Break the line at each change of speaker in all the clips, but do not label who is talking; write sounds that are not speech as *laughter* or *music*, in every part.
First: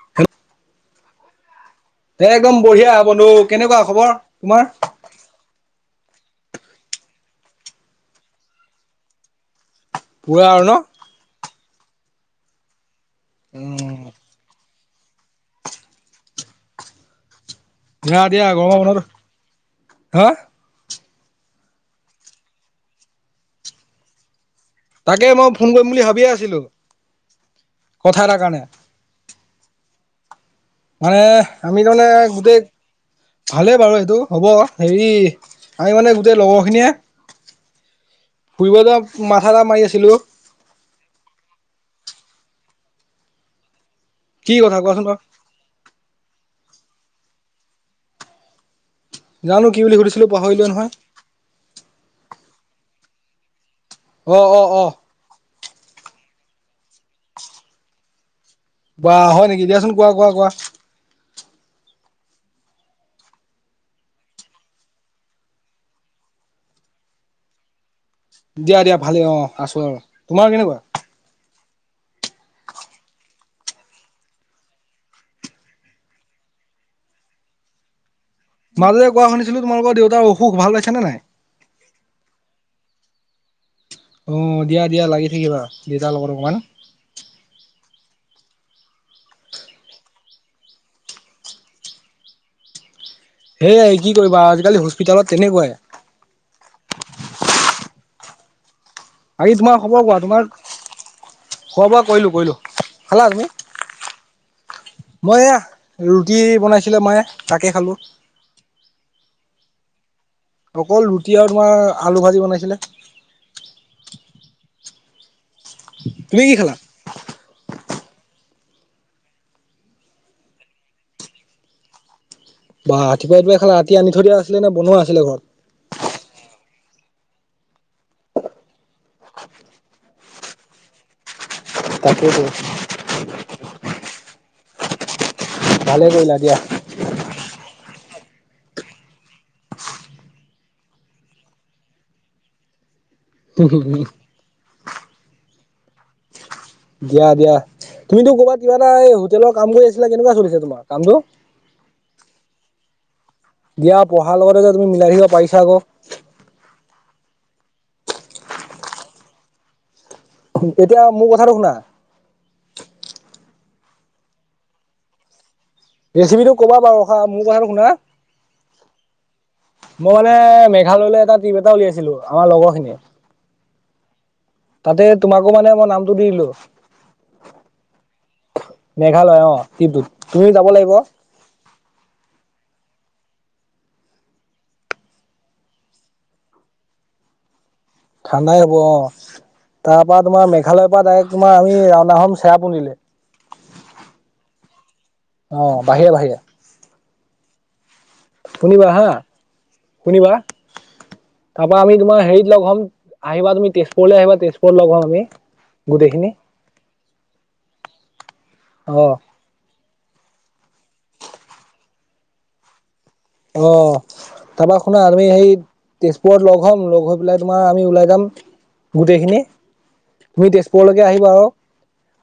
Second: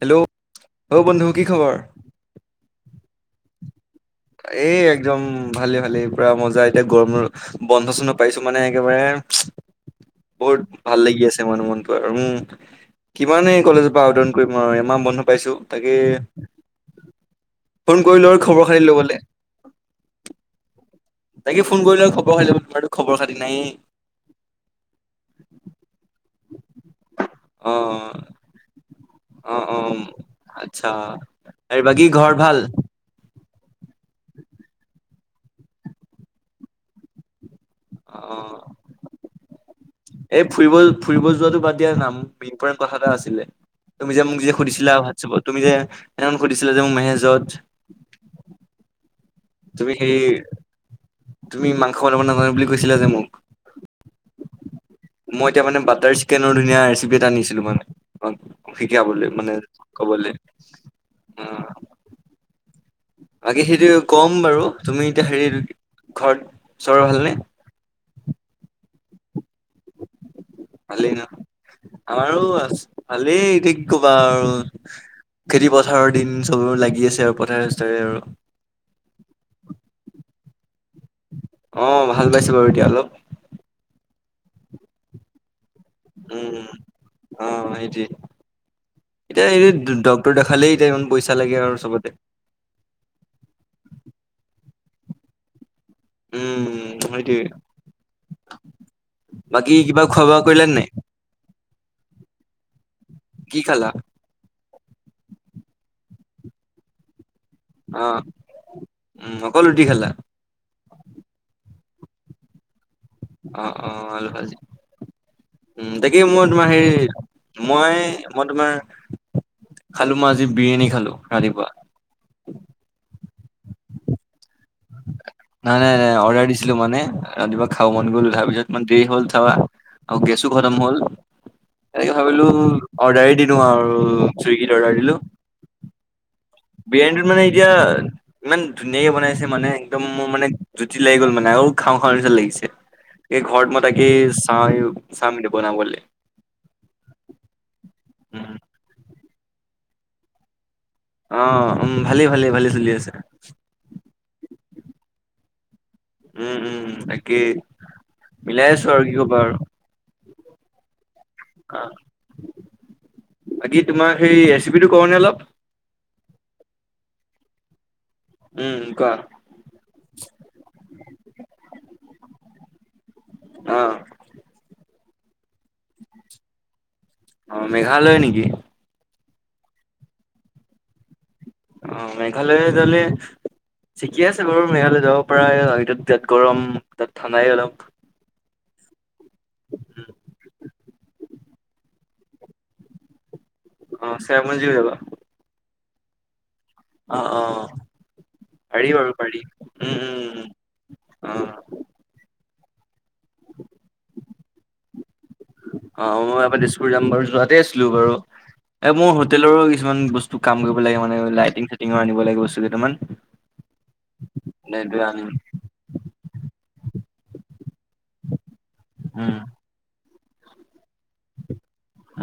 Hello অ বন্ধু কি খবৰ?
দে একদম বঢ়িয়া বন্ধু কেনেকুৱা খবৰ তোমাৰ?
এই একদম ভালে ভালে। পূৰা মজা এতিয়া গৰমৰ বন্ধ চন্ধ পাইছো মানে একেবাৰে।
পুৰা
বহুত
আৰু ন?
ভাল লাগি আছে মানে মনটো আৰু উম কিমানেই কলেজৰ
উম
পৰা আৱ দাউন কৰিম আৰু এমাহ বন্ধ পাইছো তাকে ফোন
ধুনীয়া
কৰিলো আৰু
দিয়া
খবৰ
গৰমৰ
খাতি
বন্ধত
ল'ব
হা
তাকে ফোন কৰিলো খবৰ খাতি লব তোমাৰো খবৰ খাতি নাই।
তাকে মই ফোন কৰিম বুলি ভাবিয়ে আছিলো
অ
কথা এটাৰ কাৰণে।
অ অ আচ্ছা
মানে আমি
আৰু বাকী
তাৰমানে
ঘৰত ভাল?
গোটেই। ভালে বাৰু এইটো হ'ব হেৰি আমি মানে গোটেই লগৰ খিনিয়ে।
অ
ফুৰিবলৈ যোৱা মাথা এটা মাৰি আ
এই ফুৰিব ফুৰিব যোৱাাটো বাদ দিয়া না মো ইম্পট কথা এটা আছিলে তুমি যে মোক
কি
যে
কথা
সুধিছিলা
কোৱাচোন বাৰু?
হোৱাটচাপত তুমি যে এনেকে সুধছিলা। ল যওঁ মেছেজত
জানো কি
তুমি
বুলি
সেই
সুধিছিলো পাহৰিলোৱে নহয়
তুমি মাংস বনাব নাজানো বুলি কৈছিলা যে মোক।
অঁ অঁ অঁ
মই এতিয়া মানে বাটাৰ চিকেনৰ ধুনীয়া ৰেচিপি এটা আনিছিলো মানে মাং
বা
শিকাবলৈ
হয়
মানে
নেকি দিয়াচোন কোৱা কোৱা
কবলৈ
কোৱা
অ। বাকী সেইটো ক'ম বাৰু তুমি এতিয়া হেৰিটো ঘৰ চৰৰ ভালনে
দিয়া দিয়া ভালেই অ আছো আৰু তোমাৰ কেনেকুৱা।
ভালেই ন আমাৰো আ ভালেই এতিয়া কি কবা আৰু। খেতি পথাৰৰ দিন চবৰে লাগি আছে আৰু পথাৰে চথাৰে আৰু
মাজে কোৱা শুনিছিলো তোমালোকৰ দেউতাৰ অসুখ ভাল পাইছে নে নাই?
অ ভাল পাইছো বাৰু এতিয়া অলপ।
অ দিয়া দিয়া লাগি থাকিবা। দেউতাৰ লগত অকমান
উম অ এইতি এতিয়া এই ড্ক্তৰ দেখালেই এতিয়া ইমান পইচা লাগে আৰু চবতে।
সেয়াইে কি কৰিবা আজিকালি হস্পিতাল তেলত তেনেকুৱাই।
উম মট
আাকি তোমাৰ খবৰ কোৱা তোমাৰ
নাই
খোৱা বোৱা কলো কলো খালা তুমি।
কি খালা
মই এয়া ৰুটি বনাইছিলে মায়ে। তাকে খালো
অ উম অকল লুটি খালাঁ?
অকল ৰুটি আৰু তোমাৰ আলু ভাজি বনাইছিলে,
অ অ উ তাকে
তুমি
মই
কি
তোমাৰ
খালা
হেৰি মই মই তোমাৰ খালো মই আজি বিৰিয়ানী খালো ৰাতিপুৱা।
বা ৰাতিপুৱাই এইাই খালে ৰাতি আনি থৈ দিয়া আছিলে নে বনোৱা আছিলে ঘৰত?
ছিলো মানে ৰাতিপুৱা খাও মন গ'ল উঠাৰ পিছত ইমান দেৰি হ'ল থাৱা। আৰু গেছো খৰম হ'ল এনেকে
তাকেইতো
ভাবিলো অৰ্ডাৰ দিলো আৰু চুইগীত অৰ্ডাৰ দিলো
ভালে কৈলা
বি এনড মানে এ ইমান ধুনীয়াকে বনাইছে মানে একদম মোৰ মানে জুতি লাগি গ'ল মানে আৰু খাওঁ খাওঁ নিচা লাগিছে। এই ঘৰত মত কি চ চ ম দিব নাম গলে
দিয়া দিয়া তুমিতো ক'ৰবাত কিবা এটা এই হোটেলৰ কাম কৰি আছিলা কেনেকুৱা চলিছে তোমাৰ কামটো
অ উ ভালেই ভালেই ভালে চলি আছে
দিয়া পঢ়াৰ লগতে যে তুমি মিলাই থাকিবা পাৰিছা আকৌ
উম উম একেই মিলাই আছো আৰু কি কবা আৰু
এতিয়া মোৰ কথাটো শুনা
অ', বাকী তোমাৰ সেই ৰেচিপিটো কওনে অলপ
ৰেচিপি টো ক'ৰপৰা পাওঁ ৰখা মোৰ জেগাটো কোনে
উম, কোৱা
মই হ'লে মেঘালয়লৈ এটাক টিম এটা উলিয়াইছিলোঁ আমাৰ লগৰ খিনিয়ে।
অ'
তাতে তোমাকো মানে মই নামটো দি দিলোঁ।
অ', মেঘালয় নেকি?
মেঘালয় অ' টিমটোত তুমিও যাব লাগিব।
অ' মেঘালয়ত হ'লে ঠিকে আছে বাৰু মেঘালৈ যাব পাৰে তাত গৰম তাত ঠাণ্ডাই অলপ
ঠাণ্ডাই হ'ব অ' তাৰপৰাৰ তোমাৰ মেঘালয়ৰ পৰা ডাইৰেক্ট তোমাৰ আমি ৰাওনা হম চেৰাপুঞ্জী লৈ।
অ' চেৰাপুঞ্জীৰ যাবা।
অ' বাহিৰে বাহিৰে।
অ' অ'।
শুনিবা
পাৰি
হা
বাৰু পাৰি উম,
শুনিবা
উম, উম
তাৰপাৰ আমি তোমাৰ হেৰিত একলগ হ'ম আহিবা তুমি তেজপুৰলৈ আহিবা তেজপুৰত লগ হ'ম আমি
অ',
গোটেইখিনি
মই এবাৰ তেজপুৰ যাম বাৰু, যোৱাতে আছিলো বাৰু, এ
অ
মোৰ
অ
হোটেলৰো কিছুমান বস্তু কাম কৰিব লাগে মানে, লাইটিং চাইটিঙৰ আনিব লাগে বস্তু কেইটামান।
অ', তাৰপা শুনা
সেইটোৱে
তুমি
আনিম।
সেই তেজ *unintelligible* লগ হ'ম, লগ হৈ পেলাই তোমাৰ আমি ওলাই যাম
উম,
গোটেইখিনি তুমি তেজপুৰলৈকে আহিবা আৰু,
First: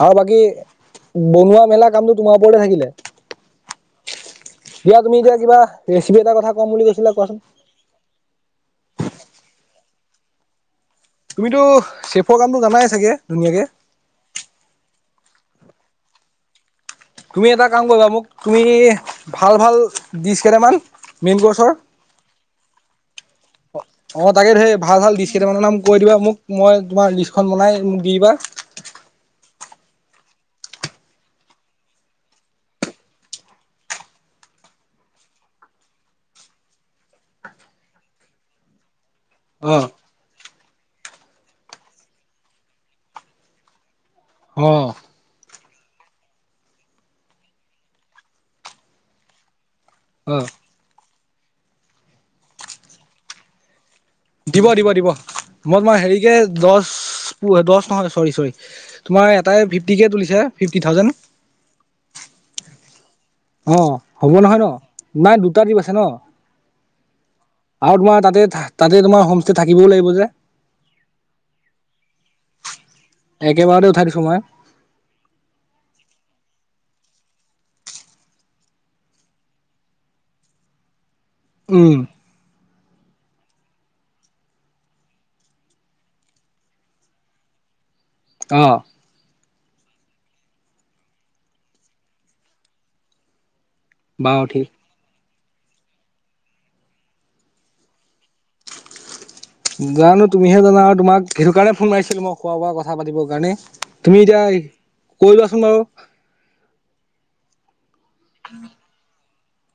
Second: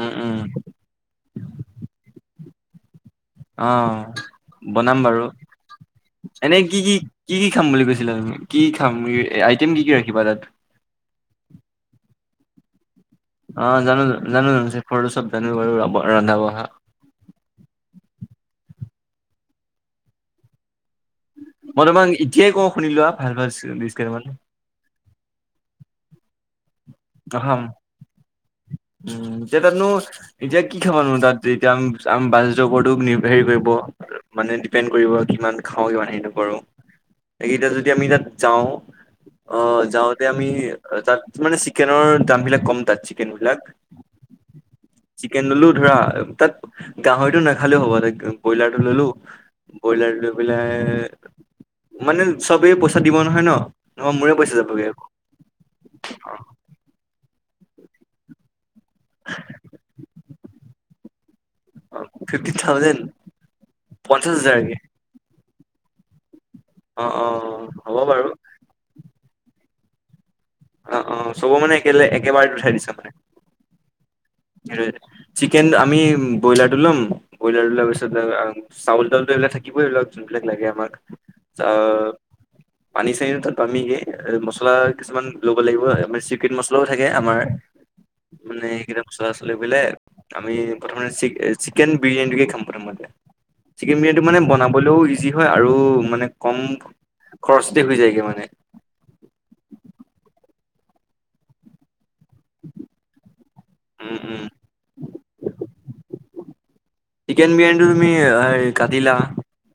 উম,
আৰু
উম।
বাকী বনোৱা মেলা কামটো তোমাৰ ওপৰতে থাকিলে।
অ', বনাম
দিয়া তুমি
বাৰু।
এতিয়া কিবা ৰেচিপি এটা কথা
এনেই
ক'ম বুলি কৈছিলা কোৱাচোন
কি-কি-কি-কি খাম বুলি কৈছিলা তুমি? কি খাম আইটেম কি কি ৰাখিবা তাত?
তুমিতো চেফৰ কামটো জানাই চাগে? ধুনীয়াকে
অ', জানো জানো, জানো জানো, চেফৰটো চব জানো বাৰু ৰন্ধা বঢ়া।
তুমি এটা কাম কৰিবা, মোক তুমি ভাল ভাল দিছ কেইটামান মেইন কৰ্চৰ
মই তোমাক এতিয়াই কওঁ শুনি লোৱা ভাল ভাল ডিচ কেইটামান
অ', তাকে ধেই ভাল ভাল দিছ কেইটামানৰ নাম কৈ দিবা মোক, মই তোমাৰ লিষ্টখন
খাম
বনাই মোক দি দিবা।
উম এতিয়া তাতনো এতিয়া কি খাবানো তাত, এতিয়া আ বাজেতৰ ওপৰতো নিৰ্ভ হেৰি কৰিব, মানে ডিপেণ্ড কৰিব ইমান খাওঁ কিমান সেই নকৰো, এইকেতিয়া যদি আমি তাত যাওঁ অ', যাওঁতে আমি তাত মানে চিকেনৰ দামবিলাক কম তাত, চিকেনবিলাক,
অ
চিকেন ললো ধৰা তাত, গাহৰিটো নাখালেও হ'ব, ব্ৰইলাৰটো ললো। ব্ৰইলাৰ লৈ
অ
পেলাই, মানে চবেই পইচা দিব নহয় ন? নহবা মোৰে পইচা
দিব
যাবগে
দিব দিব, মই তোমাক হেৰিকে দহ *unintelligible* দহ নহয় দে, চৰি চৰি। তোমাৰ এটাই ফিফটিকে তুলিছে, ফিফটি থাউজেণ্ড।
ফিফটি থাউজেণ্ড
অ',
পঞ্চাশ
হ'ব নহয় ন?
হাজাৰকে
নাই দুটা টীম আছে ন।
অ অ
আৰু
হ'ব
তোমাৰ
বাৰু
তাতে তাতে তোমাৰ হোমষ্টে থাকিবও লাগিব যে।
অ' অ' চ'ব মানে একলে একেবাৰে উঠাই দিছা মানে
একেবাৰতে উঠাই দিছো মই
চিকেন আমি ব্ৰইলাৰ টো লম ব্ৰইলাৰ টো লোৱাৰ পিছত চাউল টাউল এইবিলাক থাকিবই লওঁক যোনবিলাক লাগে আমাক
উম
আহ পানী চানী তাত পামিগে মছলা কিছুমান ল'ব লাগিব আমাৰ চিক্ৰেট মচলাও থাকে আমাৰ
অ
মানে এইকেটাপ পাছলৈ বোলে আমি প্ৰথমতে চিকেন বিৰিয়ানীটোকে খাম প্ৰথমতে চিকেন বিৰিয়ানীটো মানে
বাৰু ঠিক
বনাবলৈও ইজি হয় আৰু মানে কম খৰচতে হৈ যায়গৈ মানে। *inaudible*
জানোঁ তুমিহে জানা আৰু তোমাক সেইটো কাৰণে ফোন মাৰিছিলোঁ। মই খোৱা বোৱা কথা পাতিবৰ কাৰণে।
উম
তুমি এতিয়া
উম
কৈয় লোৱাচোন বাৰু।
চিকেন বিৰিয়ানীটো তুমি কাটিলা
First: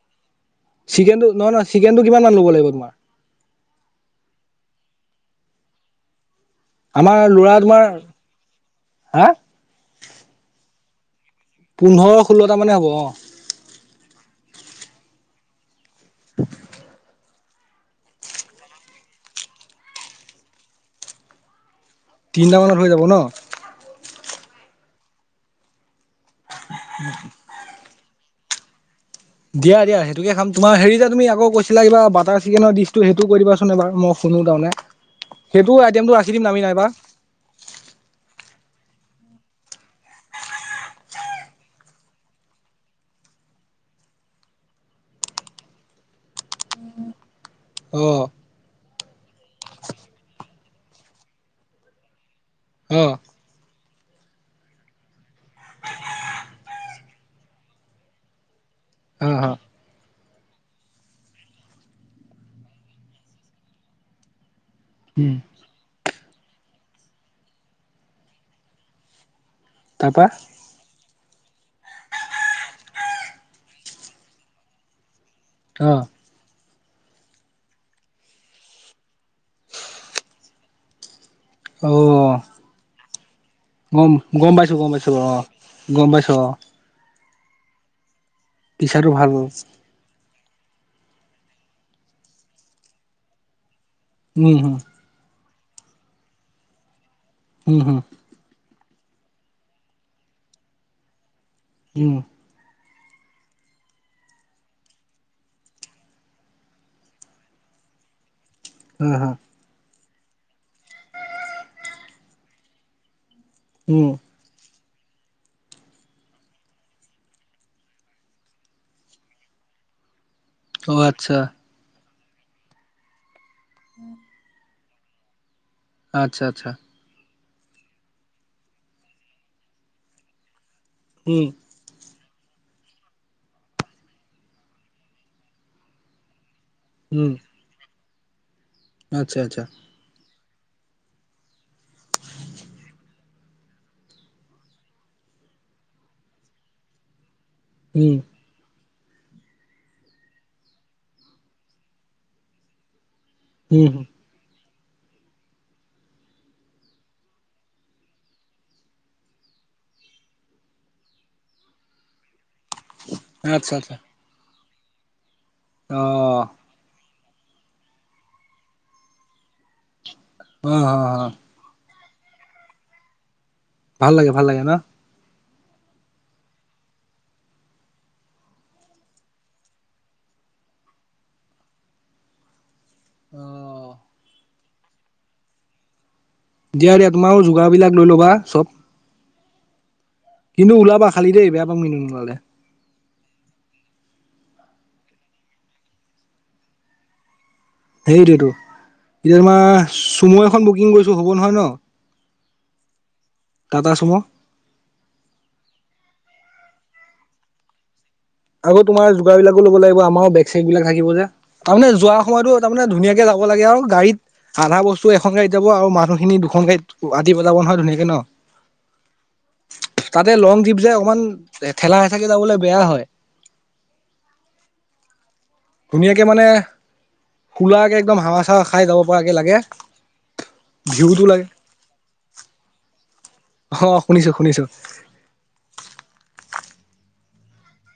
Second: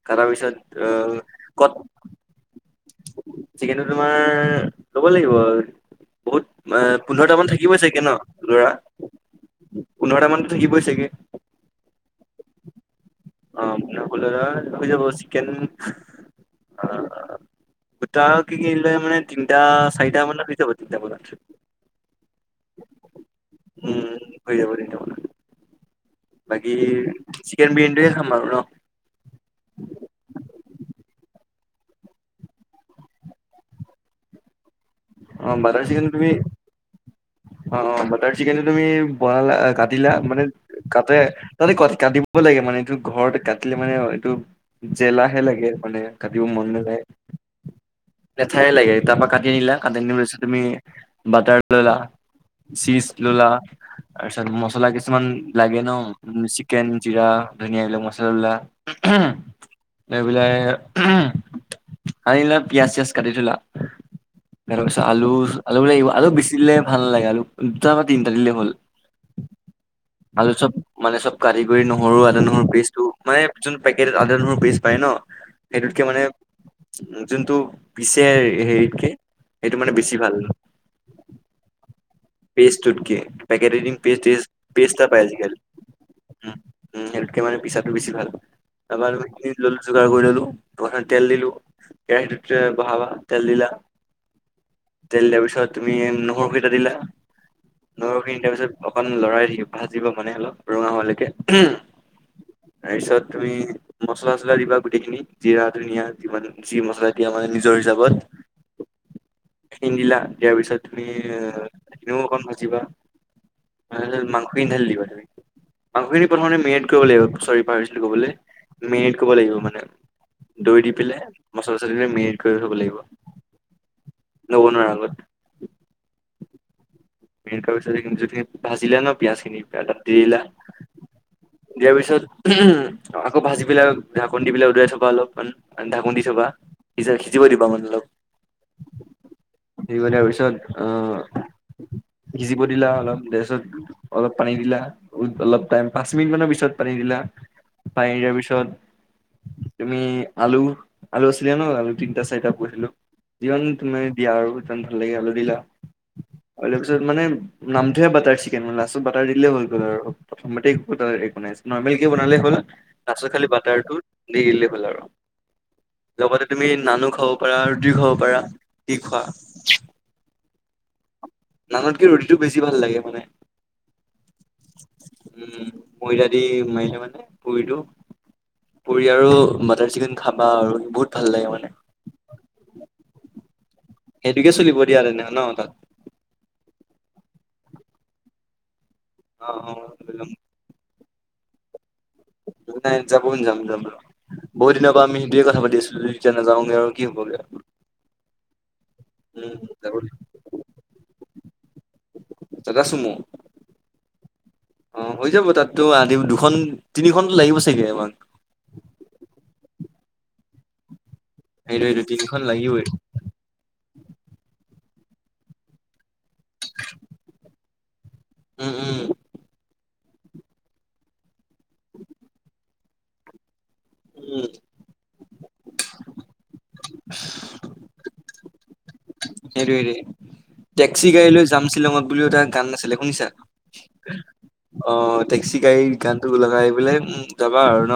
কাটাৰ পিছত আহ
চিকেনটো নহয় নয়
কত
চিকেনটো কিমান মান ল'ব লাগিব তোমাৰ।
চিকেনটো তোমাৰ ল'ব লাগিব আৰু বহুত
আমাৰ
পোন্ধৰটা মান
ল'ৰা
থাকিবই
তোমাৰ
চাগে ন লৰা
হা
পোন্ধৰটা মানতো থাকিবই চাগে।
পোন্ধৰ ষোল্ল মান হ'বঁ।
অ' ফুল হৈ যাব চিকেন অ' গোটা কে কিনিল মানে তিনিটা চাৰিটা মানাব তিনটামান
তিনিটামানত হৈ যাব ন
উম, হৈ যাব তেন্ত ম বাকী চিকেন বিৰিয়ান। খামা বাৰু ন।
দিয়া-দিয়া সেইটোকে খাম তোমাৰ হেৰি যে তুমি আকৌ কৈছিলা কিব বাটাৰ চিকেনৰ দিিটো সেইটোও কৰি দিবাচোন এবাৰ মোক কোনো ধণে
অ' বটাৰ চিকেন তুমি অ বটাৰ চিকেন। তুমি বনালা কাটিলা মানে কাটে তাতে কাটিব লাগে মানে ঘতে কাট মানে এইটো জেলাহে লাগে মানে কাটিব মন নাযায়।
অ',
লেঠাই লাগে তাৰ পৰাা কাটি নিলা কাটিৈছ তুমি বাটাৰ ললা। চিচ
অ',
ললা। তাৰপিছত মচলা কিছুমান লাগে ন চিকেন জিৰা ধুনিয়াবিলাক মচলাবলা।
অহ হ,
লৈ পেলাই আনিলে পিযাজ চিয়াজ কাটি থলা। তাৰপিছত
উম,
আলু-আলু বো আলু বেচি দিলে ভাল নালাগে আলু দুটা বা তিনিটা দিলে হ'ল।
তাৰপা
আলু চব মানে চব কাটি কৰি নহৰু আদা নহৰু পেচ টো মানে যোন পেকেটত আদা নহৰু পেচ পায় ন। সেইটোতকে
অ',
মানে যোনটো পিছে হেৰিতকে। এইটো মানে বেছি ভাল।
অ',
পেষ্ট তোটকে পেকেটজি পে
গম গম পাইছো গম
পেষ্ট এটা
পাইছো
পায়
অ',
আজিকালি
গম পাইছো অ'
উম উম, সেইটোতকে মানে পিছাটো বেছি ভাল তাৰ
টিচাৰটো ভাল
সইখিনি আনি ললো যোগাৰ কৰি ললো প্ৰথমতে তেল দিলো কেৰাহীটোত বহাবা তেল দিলা
উম, হম,
তেল দিয়াৰ পিছত তুমি নহৰুকেইটা দিলা,
উম, হম,
নহৰুখিনি দিয়াৰ পিছত, অকন লৰাই ভাজিব মানে অলপ ৰঙা হোৱালৈকে।
উম।
তাৰ পিছত তুমি মছলা চছলা দিবা গোটেইখিনি, জিৰা, ধনিয়া, যিমান যি মছলা দিয়া মানে নিজৰ যাবত
উম হুম।
*unintelligible* কন্ দিলা। দিয়াৰ পিছত তুমি এনেও অকণ ভাজিবা। লাহে
উম,
লাহে মাংস খিনি ঢালি দিবা তুমি। মাংসখিনি প্ৰথমতে মেৰিট কৰিব লাগিব, চৰি পাহৰিছিলো কবলে। মেৰিট কৰিব লাগিব মানে। ধুই দি
অ',
পেলাই,
আচ্ছা,
মছলা চছলা দি মেৰিট কৰি থব লাগিব।
উ *inaudible*
ক'ব নোৱাৰা আগত।
আচ্ছা,
মেৰিট কৰা পিছত সেইখিনি যদি ভাজিলা ন পিয়াজ খিনি, ত তাত দি দিলা,
উম,
দিয়া পিছত, উমহুম। আকৌ ভাজি পেলাই ঢাকন দি পেলাই উদুৱাই থবা অলপমান, ঢাকন দি থবা। সিজাৰ
উম।
সিজিব দিবা মানে অলপ।
আচ্ছা আচ্ছা।
অ। সিজিব দিলা অলপ, দিয়াছত, অলপ পানী দিলা, অলপ টাইম পাঁচ মিনিট মানৰ পিছত পানী দিলা, পানী
উম,
দিয়াৰ পিছত, তুমি আলু, আলু আছিলে ন, আলু তিনটা চাৰিটা কুটিলো। যিমান
উম,
তুমি দিয়া আৰু যিমান ভাল লাগে আলু দিলা। তাৰ পিছত মানে, নামটোহে বাটাৰ চিকেন লাষ্টত বাটাৰ দিলে হৈ গ'ল আৰু, প্ৰথমতে ক *unintelligible* নৰ্মেলকে বনালেই হ'ল। পাছত খালি
আচ্ছা,
বাটাৰটো
আচ্ছা,
দি দিলেই হ'ল আৰু। লগতে
অ',
তুমি নানু খাব পাৰা ৰুটি খাব পাৰা। কি খোৱা?
অ' অ' অ'।
আনতকে ৰ'দীটো বেছি ভাল লাগে মানে।
ভাল লাগে ভাল লাগে ন'।
উম ময়দা দি মাৰিলে মানে পুৰিটো পুৰি আৰু বাটাৰ চিকেন খাবা আৰু বহুত ভাল লাগে মানে।
অ',
সেইটোকে চলিব দিয়া এনে ন' তাত
তেতিয়ায়া তোমাৰো যোগাৰ ৰবিলাক লৈ ল'বা চব
অ', অ'।
কিন্তু ওলাবা খালি দেই বেয়া পাম কিন্তু নোলালে।
অ নাই যাব ন যাম যাম। বহু দিনৰ পৰা আমি সেইটোয়ে কথা পাতি আছিলোতিয়া নাযাওঁগে আৰু কি হ'বগে আৰু।
হেইৰটোৱেতো এতিয়া
উম
তোমাৰ
যাব
চুমু এখন বুকিং কৰিছোঁ হ'ব নহয় ন'
টাটা চুমু
টাটা চুমু।
অ', হৈ যাব তাতো আ দুখন তিনিখনতো লাগিব চাগে আমাক।
আক তোমাৰ যোগাৰ বিলাকো ল'ব লাগিব আমাৰ সেইবিলাক থাকিব যে
সেইটো
তাৰমানে
সেইটো
যোৱা
তিনিখন
সময়তো
লাগিবই
তাৰমানে ধুনীয়াকে যাব লাগে আৰু গাড়ীত আধা বস্তু এখন গাড়ী যাব আৰু মানুহখিনি দুখন গাড়ীত আতিব পেলাব নহয় ধুনীয়াকে ন'।
উম উম।
তাতে লং ট্ৰিপ যে অকমান ঠেলা হেচাকে যাবলৈ বেয়া হয়।
উম।
ধুনীয়াকে মানে খোলাকে একদম হাৱা চাৱা খাই যাব পৰাকে লাগে
হেইটোৱে, টেক্সি
ভিউটো
গাড়ী লৈ
লাগে
জাম শ্বিলঙত বুলিও এটা গান নাছিলে শুনিছা?
অ শুনিছো শুনিছো
অ', টেক্সি গাড়ীৰ গান টো লগাই আহ পলে উ যাবা আৰু ন'।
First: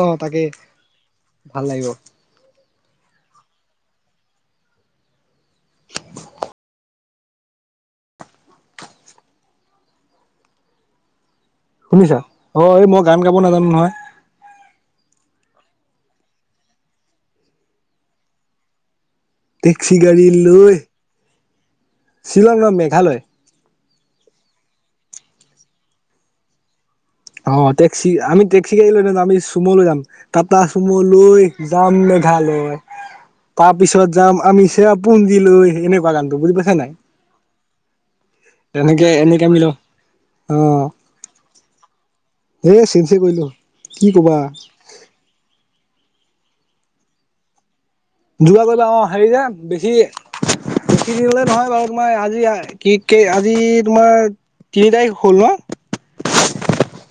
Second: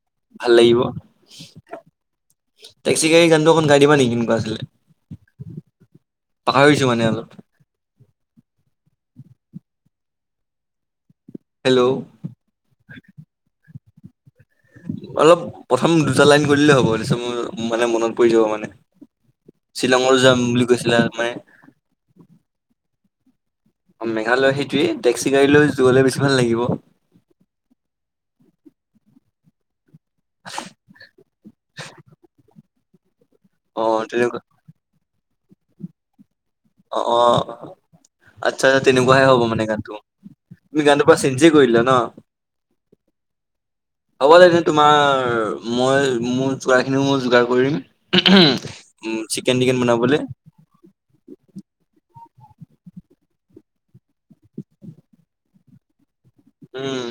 অ তাকে
ভাল লাগিব।
ভাল লাগিব
টেস্কী গা়ড়ী গান অকণ গাই দিবাে নিকি কেনেকুৱা আছিলে। পাহৰিছো মানে অলপ। হেল্ল'
শুনিছা অ', এই মই গান গাব নাজানো নহয়।
অলপ প্ৰথম দুটা লাইন কৰি দিলেই হ'ব মানে মনত পৰি যাব মানে।
টেক্সি
শ্বিলঙৰ
গাড়ী
যাম বুলি
লৈ
কৈছিলে মানে।
শ্বিলং ন মেঘালয়।
মেঘালয় সেইটোৱে টেক্সি গাড়ী লৈ যোৱলে বেছি ভাল লাগিব।
অ', টেক্সি আমি টেক্সি গা়ড়ী লৈ নাযাওঁ আমি চুম লৈ যাম। টাটা চুম লৈ যাম মেঘালয়। তাৰ
অ'
পিছত যাম
তেনেকুৱা
আমি চেৰাপুঞ্জিলৈ এনেকুৱা গানটো বুজি পাইছা নাই
অ', অ', আচ্ছা
তেনেকে
তেনেকুৱাহে হ'ব
এনেকে আমি
মানে
ল
গানটো।
অ
তুমি গানটোপা চেনজে কৰিলা ন'
এ চিনচে কৰিলো কি
হ'ব
কবা
দে তোমাৰ। মই মোৰ যোগাৰখিনিও মই যোগাৰ কৰিম।
দুলা কৰিবা অ',
উম
হেৰি যে
চিকেন টিকেন
বেছি বে
বনাবলে
*unintelligible* দিলে নহয় বাৰু তোমাৰ আজি কি আজি তোমাৰ তিনি তাৰিখ হ'ল ন'।
উম।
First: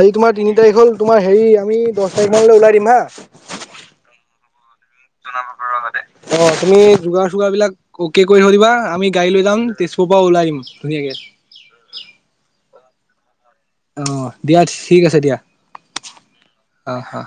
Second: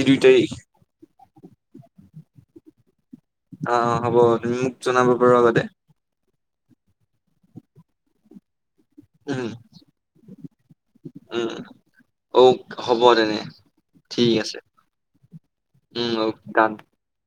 আজি তোমাৰ তিনি তাৰিখ হ'ল তোমাৰ হেৰি আমি দহ তাৰিখ মানলৈ ওলাই দিম হা।
অ', অ', হ'তুমি মোক জনাবা পাৰ আগতে
অ', তুমি যুগাৰ চুগাৰ বিলাকক কৰি থৈ দিবা। আমি গাড়ী লৈ
উম
যাম তেজপুৰ পৰা ওলাই আহম
উম অ
ধুনীয়াকে।
হ'ব তেনে।
অ
ঠিক আছে।
দিয়া ঠিক আছে দিয়া
উ
অ অ